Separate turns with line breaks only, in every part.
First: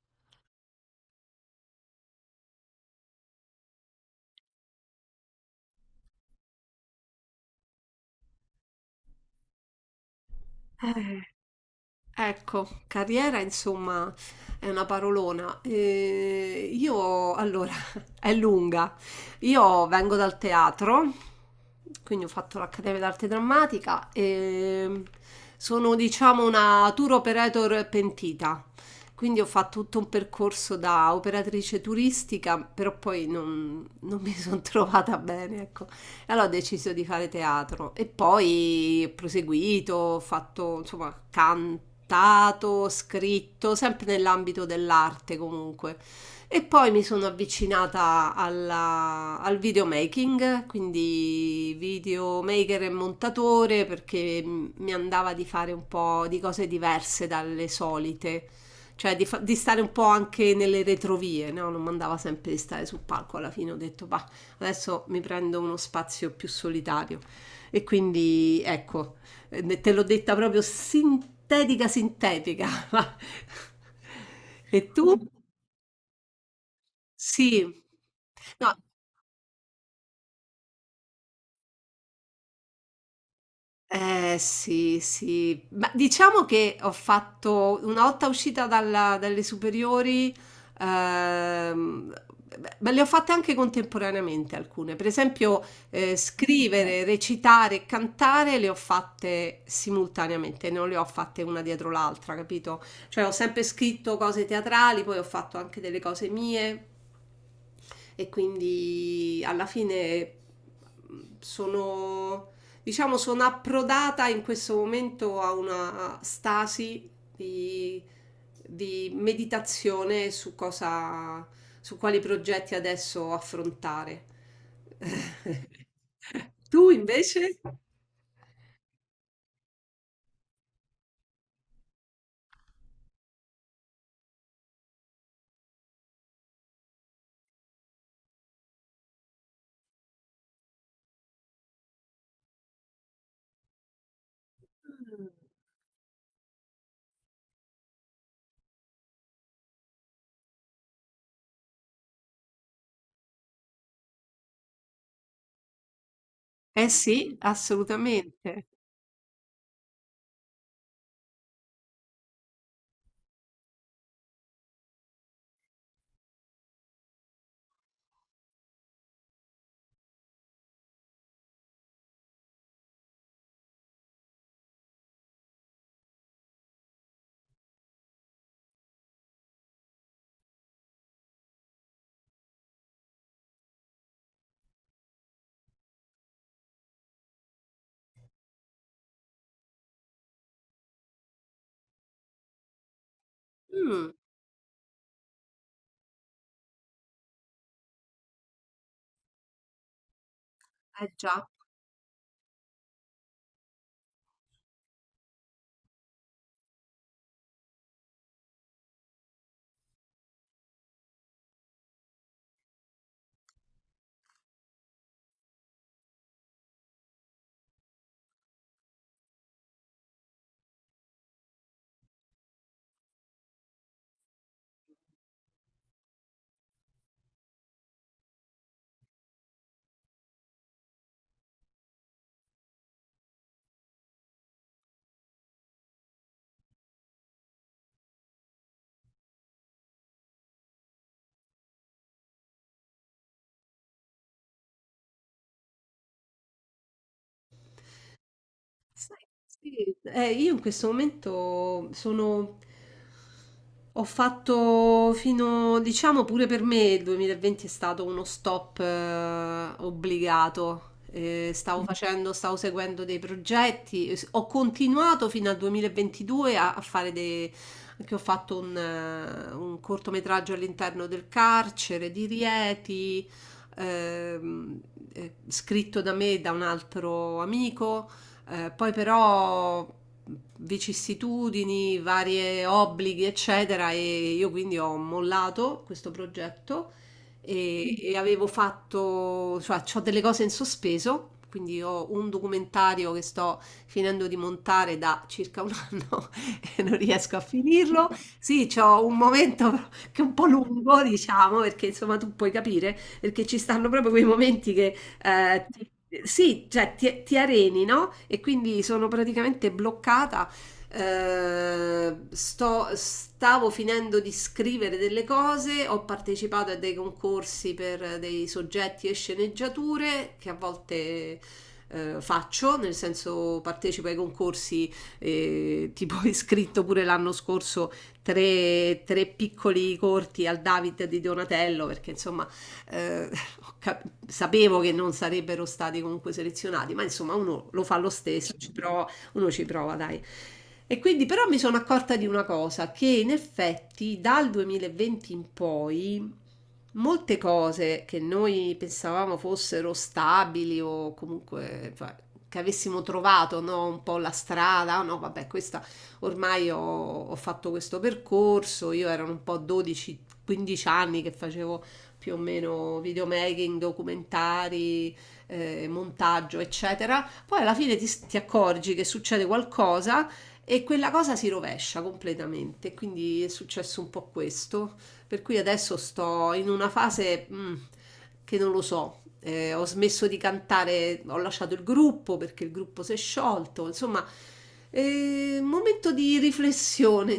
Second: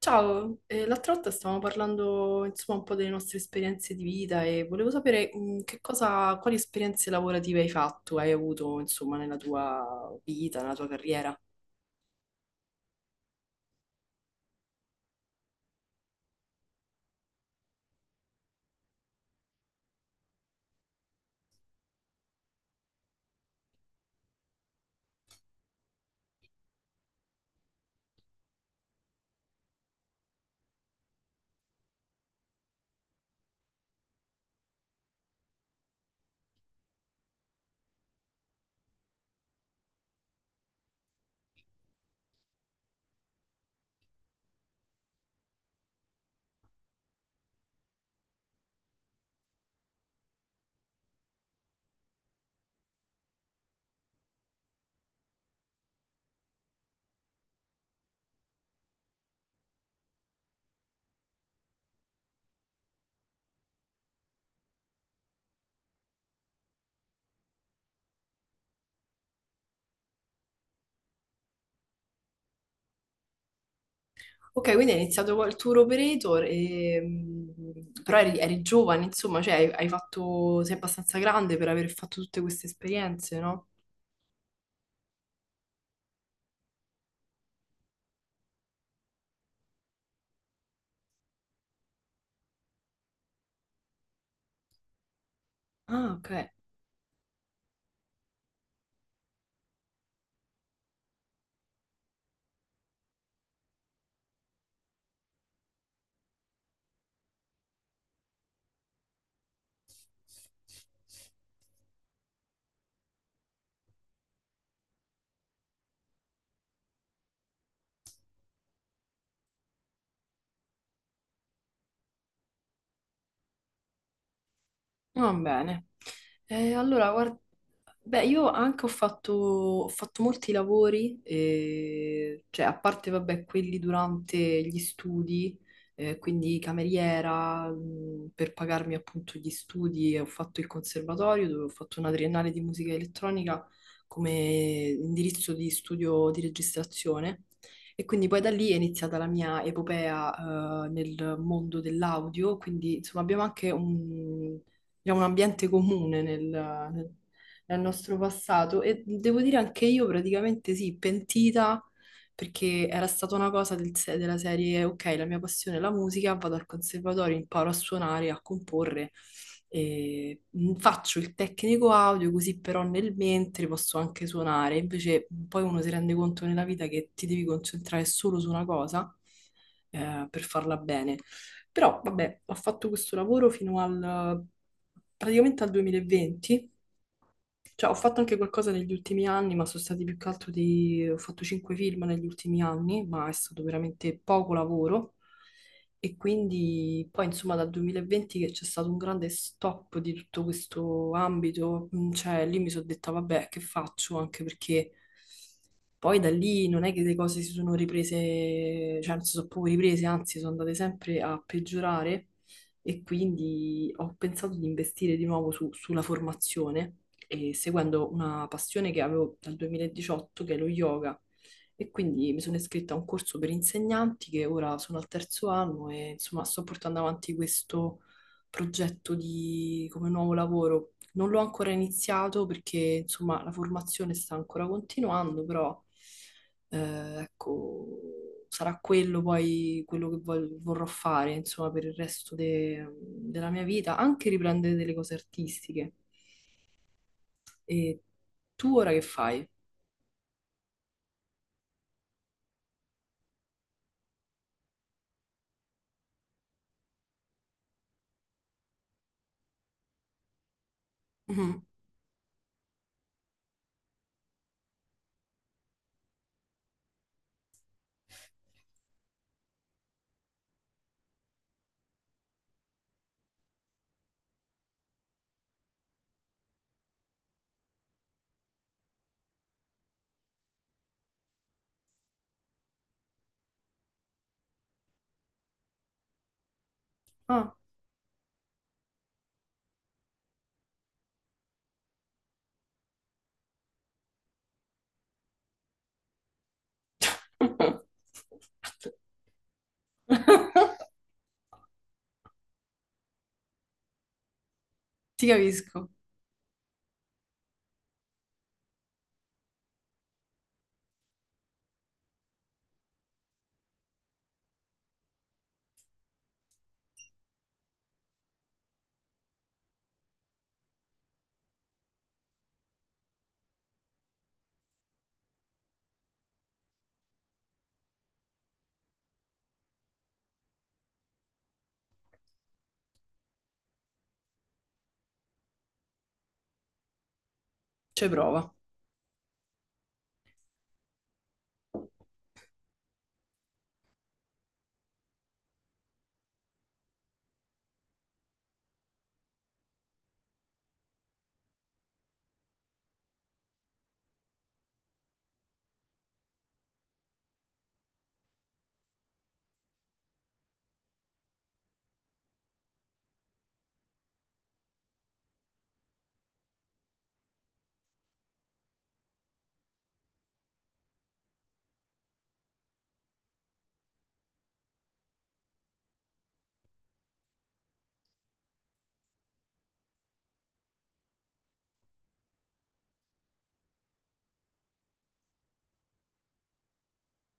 Ciao, l'altra volta stavamo parlando insomma un po' delle nostre esperienze di vita e volevo sapere che cosa, quali esperienze lavorative hai fatto, hai avuto insomma nella tua vita, nella tua
Eh,
carriera.
ecco, carriera insomma è una parolona. Io allora è lunga. Io vengo dal teatro, quindi ho fatto l'Accademia d'Arte Drammatica e sono diciamo una tour operator pentita. Quindi ho fatto tutto un percorso da operatrice turistica, però poi non mi sono trovata bene, ecco. Allora ho deciso di fare teatro e poi ho proseguito, ho fatto, insomma, cantato, scritto, sempre nell'ambito dell'arte comunque. E poi mi sono avvicinata al videomaking, quindi videomaker e montatore, perché mi andava di fare un po' di cose diverse dalle solite, cioè di stare un po' anche nelle retrovie, no? Non mi andava sempre di stare sul palco, alla fine ho detto, bah, adesso mi prendo uno spazio più solitario. E quindi ecco, te l'ho detta proprio sintetica, sintetica.
Ok,
E
quindi hai
tu?
iniziato col tour operator, e,
Sì.
però eri
No,
giovane, insomma, cioè hai fatto, sei abbastanza grande per aver fatto tutte queste esperienze, no?
eh sì, sì, ma diciamo che ho fatto una volta uscita dalle superiori, ehm, beh, ma le ho fatte anche contemporaneamente alcune, per esempio
Ah, ok.
scrivere, recitare, e cantare le ho fatte simultaneamente, non le ho fatte una dietro l'altra, capito? Cioè ho sempre scritto cose teatrali, poi ho fatto anche delle cose mie e quindi alla fine sono... Diciamo sono approdata in questo momento a una stasi di, di meditazione su cosa, su quali progetti adesso affrontare.
Va bene.
Tu
Allora, guarda,
invece?
beh, io anche ho fatto molti lavori, cioè a parte, vabbè, quelli durante gli studi, quindi cameriera, per pagarmi appunto gli studi, e ho fatto il conservatorio dove ho fatto una triennale di musica elettronica come indirizzo di studio di registrazione. E quindi poi da lì è iniziata la mia epopea, nel mondo dell'audio, quindi insomma abbiamo anche un diciamo, un ambiente comune
Eh sì,
nel nostro
assolutamente.
passato e devo dire anche io praticamente sì, pentita perché era stata una cosa del se- della serie, ok, la mia passione è la musica, vado al conservatorio, imparo a suonare, a comporre, e faccio il tecnico audio così però nel mentre posso anche suonare, invece poi uno si rende conto nella vita che ti devi concentrare solo su una cosa per farla bene. Però, vabbè, ho fatto questo lavoro praticamente al 2020. Cioè, ho fatto anche qualcosa negli ultimi anni, ma sono stati più che altro Ho fatto cinque film negli ultimi anni, ma è stato
Mm,
veramente poco lavoro. E quindi poi, insomma, dal 2020 che c'è stato un grande stop di tutto questo
eh già.
ambito, cioè lì mi sono detta, vabbè, che faccio? Anche perché poi da lì non è che le cose si sono riprese, cioè non si sono proprio riprese, anzi sono andate sempre a peggiorare e quindi ho pensato di investire di nuovo sulla formazione e seguendo una passione che avevo dal 2018, che è lo yoga. E quindi mi sono iscritta a un corso per insegnanti che ora sono al terzo anno e insomma sto portando avanti questo progetto di, come nuovo lavoro. Non l'ho ancora iniziato perché insomma la formazione sta ancora continuando, però ecco, sarà quello poi quello che vorrò fare insomma per il resto della mia vita, anche riprendere delle cose artistiche. E tu ora che
Sai
fai?
sì, io in questo momento sono ho fatto fino, diciamo pure per me il 2020 è stato uno stop obbligato.
Mhm.
Stavo mm facendo, stavo seguendo dei progetti, ho continuato fino al 2022 a, a fare dei... che ho fatto un cortometraggio all'interno del carcere di Rieti, ehm, scritto da me e da un altro amico. Poi però vicissitudini, varie obblighi, eccetera, e io quindi ho mollato questo progetto
Ah.
e avevo fatto, cioè, ho delle cose in sospeso. Quindi ho un documentario che sto finendo di montare da circa un anno e non riesco a finirlo. Sì, c'ho un momento che è un po' lungo, diciamo, perché insomma tu puoi capire, perché ci stanno proprio quei momenti che
Ti
eh,
capisco,
ti- sì, cioè ti areni, no? E quindi sono praticamente bloccata. Stavo finendo di scrivere delle cose, ho partecipato a dei concorsi per dei soggetti e sceneggiature che a volte faccio, nel senso partecipo ai concorsi, tipo ho iscritto pure l'anno scorso tre piccoli corti al David di Donatello, perché insomma eh, sapevo che non sarebbero stati comunque selezionati, ma insomma uno lo fa
c'è
lo
prova.
stesso, ci prova, uno ci prova, dai. E quindi però mi sono accorta di una cosa, che in effetti dal 2020 in poi molte cose che noi pensavamo fossero stabili o comunque che avessimo trovato no, un po' la strada, "Ah, no, vabbè, questa ormai ho fatto questo percorso, io erano un po' 12-15 anni che facevo più o meno videomaking, documentari, montaggio, eccetera. Poi alla fine ti accorgi che succede qualcosa e quella cosa si rovescia completamente. Quindi è successo un po' questo. Per cui adesso sto in una fase mm, che non lo so. Ho smesso di cantare, ho lasciato il gruppo perché il gruppo si è sciolto. Insomma, è un momento di riflessione,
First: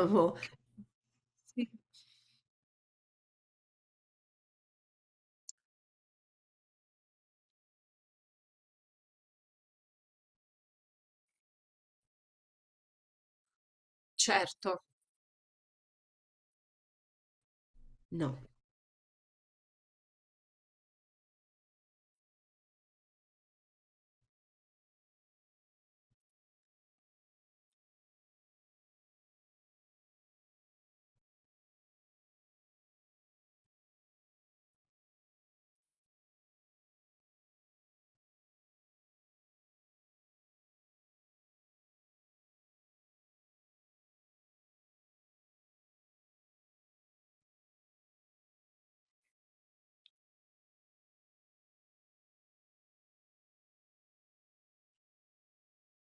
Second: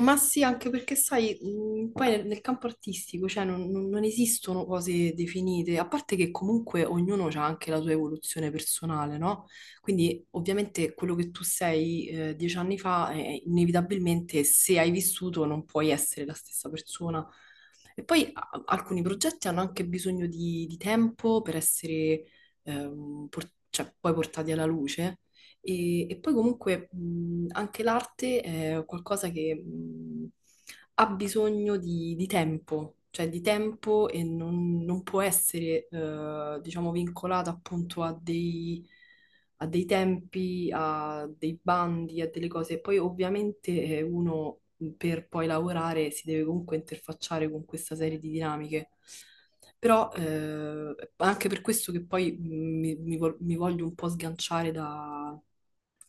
Ma sì, anche perché sai, poi nel campo artistico, cioè, non esistono cose definite, a parte che comunque ognuno ha anche la sua evoluzione personale, no? Quindi ovviamente quello che tu sei 10 anni fa, inevitabilmente
Certo,
se hai vissuto non puoi essere la stessa persona. E poi
no,
alcuni progetti hanno anche bisogno di tempo per essere cioè, poi portati alla luce. E poi comunque anche l'arte è qualcosa che ha bisogno di tempo, cioè di tempo e non, non può essere, diciamo, vincolata appunto a dei tempi, a dei bandi, a delle cose. Poi ovviamente uno per poi lavorare si deve comunque interfacciare con questa serie di dinamiche. Però anche per questo che poi mi voglio un po' sganciare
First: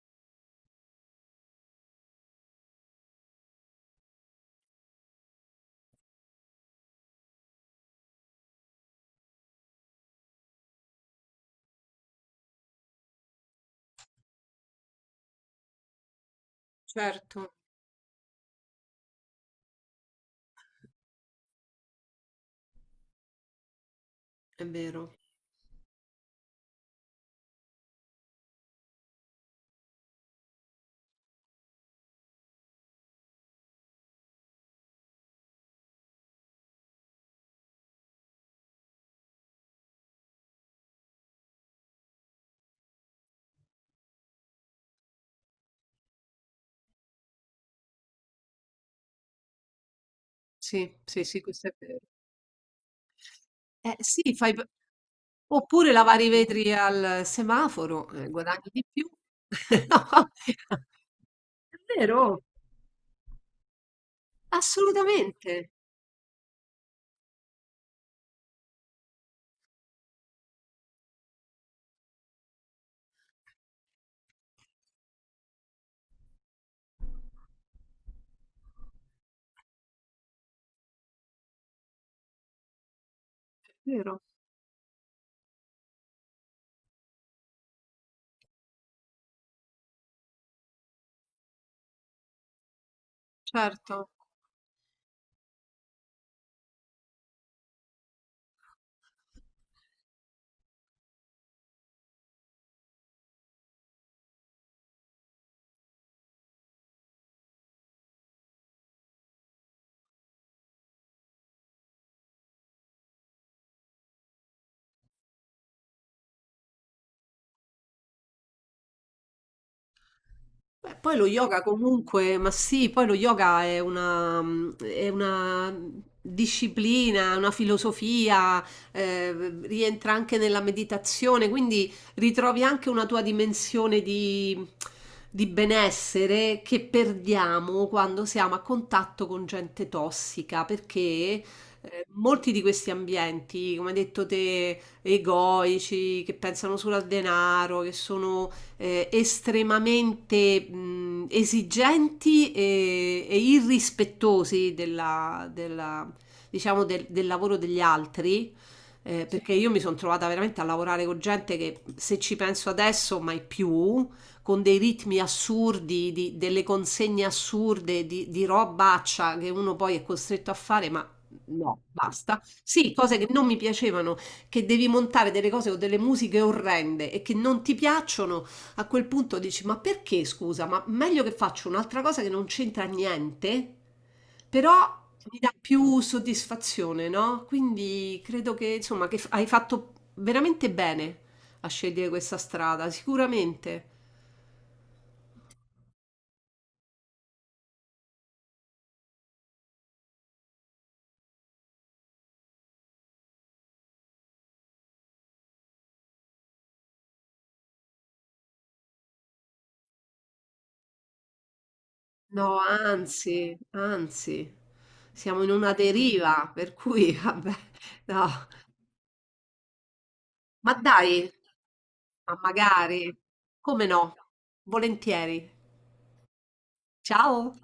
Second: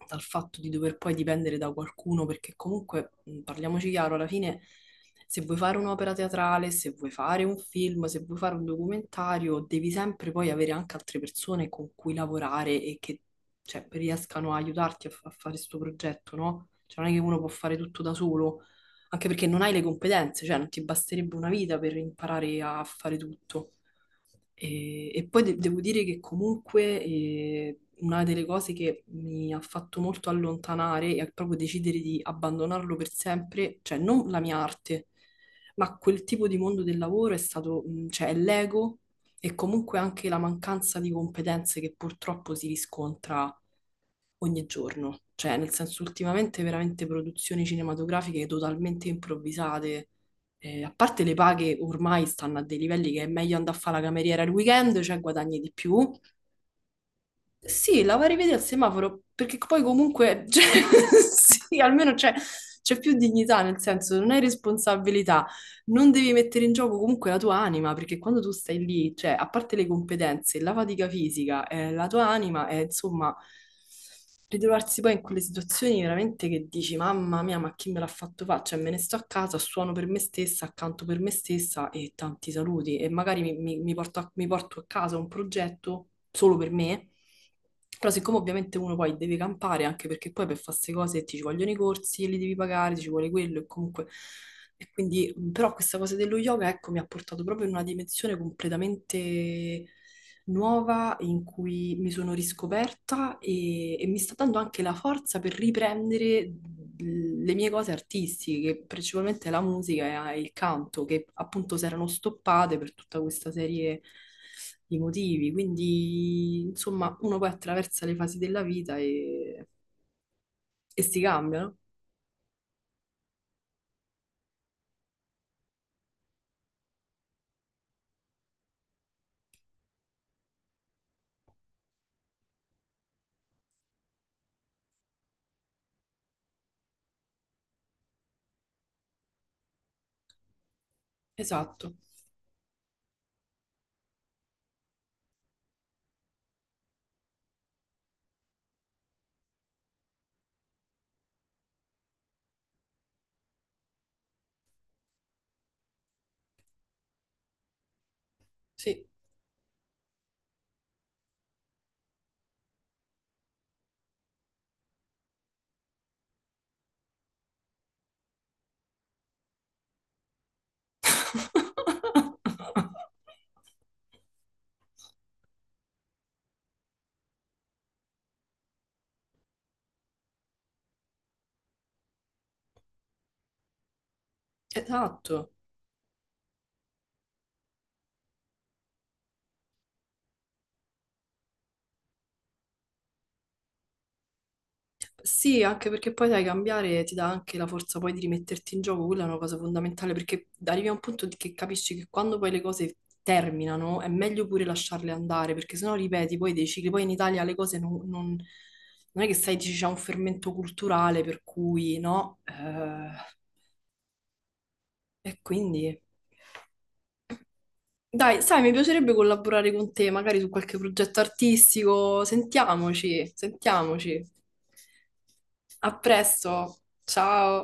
dal fatto di dover poi dipendere da qualcuno, perché comunque, parliamoci chiaro, alla fine se vuoi fare un'opera teatrale, se vuoi fare un film, se vuoi fare un documentario, devi sempre poi avere anche altre persone con cui lavorare e che cioè, riescano a aiutarti a, a fare questo progetto, no? Cioè non è che uno può
certo.
fare tutto da solo anche perché non hai le competenze, cioè non ti basterebbe una vita per imparare a fare tutto.
È vero.
E poi devo dire che comunque una delle cose che mi ha fatto molto allontanare è proprio decidere di abbandonarlo per sempre, cioè non la mia arte, ma quel tipo di mondo del lavoro è stato, cioè è l'ego e comunque anche la mancanza di competenze che purtroppo si riscontra ogni giorno, cioè nel senso ultimamente veramente produzioni cinematografiche totalmente improvvisate. A
Sì,
parte
sì,
le
sì, questo è
paghe
vero.
ormai stanno a dei livelli che è meglio andare a fare
Eh
la
sì,
cameriera il
fai p
weekend, cioè guadagni di
oppure
più.
lavare i vetri al
Sì,
semaforo,
la vai a rivedere al
guadagni di più.
semaforo, perché poi
No,
comunque, cioè,
è
sì, almeno
vero,
c'è più dignità, nel senso non hai responsabilità,
assolutamente,
non devi mettere in gioco comunque la tua anima, perché quando tu stai lì, cioè a parte le competenze, la fatica fisica, la tua anima è insomma ritrovarsi poi in quelle situazioni veramente che dici, mamma mia, ma chi me l'ha fatto fare? Cioè, me ne sto a casa, suono per me stessa, accanto per me stessa e tanti saluti. E magari
è vero,
mi porto a casa un progetto solo per me. Però siccome ovviamente uno poi deve campare, anche perché poi per fare queste cose ti ci vogliono i corsi, e li devi pagare, ti ci vuole quello e comunque...
certo.
E quindi, però questa cosa dello yoga, ecco, mi ha portato proprio in una dimensione completamente nuova in cui mi sono riscoperta e mi sta dando anche la forza per riprendere le mie cose artistiche, principalmente la musica e il canto, che appunto si erano stoppate per tutta questa serie di motivi. Quindi, insomma, uno poi attraversa le fasi della vita
Beh,
e
poi
si
lo
cambia,
yoga
no?
comunque, ma sì, poi lo yoga è una, mm, è una disciplina, una filosofia, eh, rientra anche nella meditazione, quindi ritrovi anche una tua dimensione di benessere che perdiamo quando siamo a contatto con gente tossica, perché
Esatto,
molti di questi ambienti, come hai detto te, egoici, che pensano solo al denaro, che sono estremamente esigenti e irrispettosi diciamo del, del lavoro degli altri,
sì.
perché io mi sono trovata veramente a lavorare con gente che se ci penso adesso mai più, con dei ritmi assurdi, delle consegne assurde, di robaccia che uno poi è costretto a fare, ma no, basta. Sì, cose che non mi piacevano che devi montare delle cose o delle musiche orrende e che non ti piacciono a quel punto dici, ma perché scusa? Ma meglio che faccio un'altra cosa che non c'entra niente, però mi
Esatto.
dà più soddisfazione, no? Quindi credo che, insomma, hai fatto veramente bene a scegliere questa strada, sicuramente.
Sì, anche perché poi sai, cambiare ti dà anche la forza poi di rimetterti in gioco, quella è una cosa fondamentale perché arrivi a un punto che capisci che quando poi le cose terminano è meglio pure lasciarle andare perché sennò ripeti poi dei cicli, poi in Italia le cose non è che sai, dici, c'è un fermento culturale per cui no.
No, anzi, anzi,
E
siamo in una
quindi...
deriva, per cui, vabbè,
Dai,
no.
sai, mi piacerebbe collaborare con te magari su
Ma
qualche progetto
dai,
artistico,
ma magari,
sentiamoci,
come no?
sentiamoci.
Volentieri.
A presto,
Ciao!
ciao!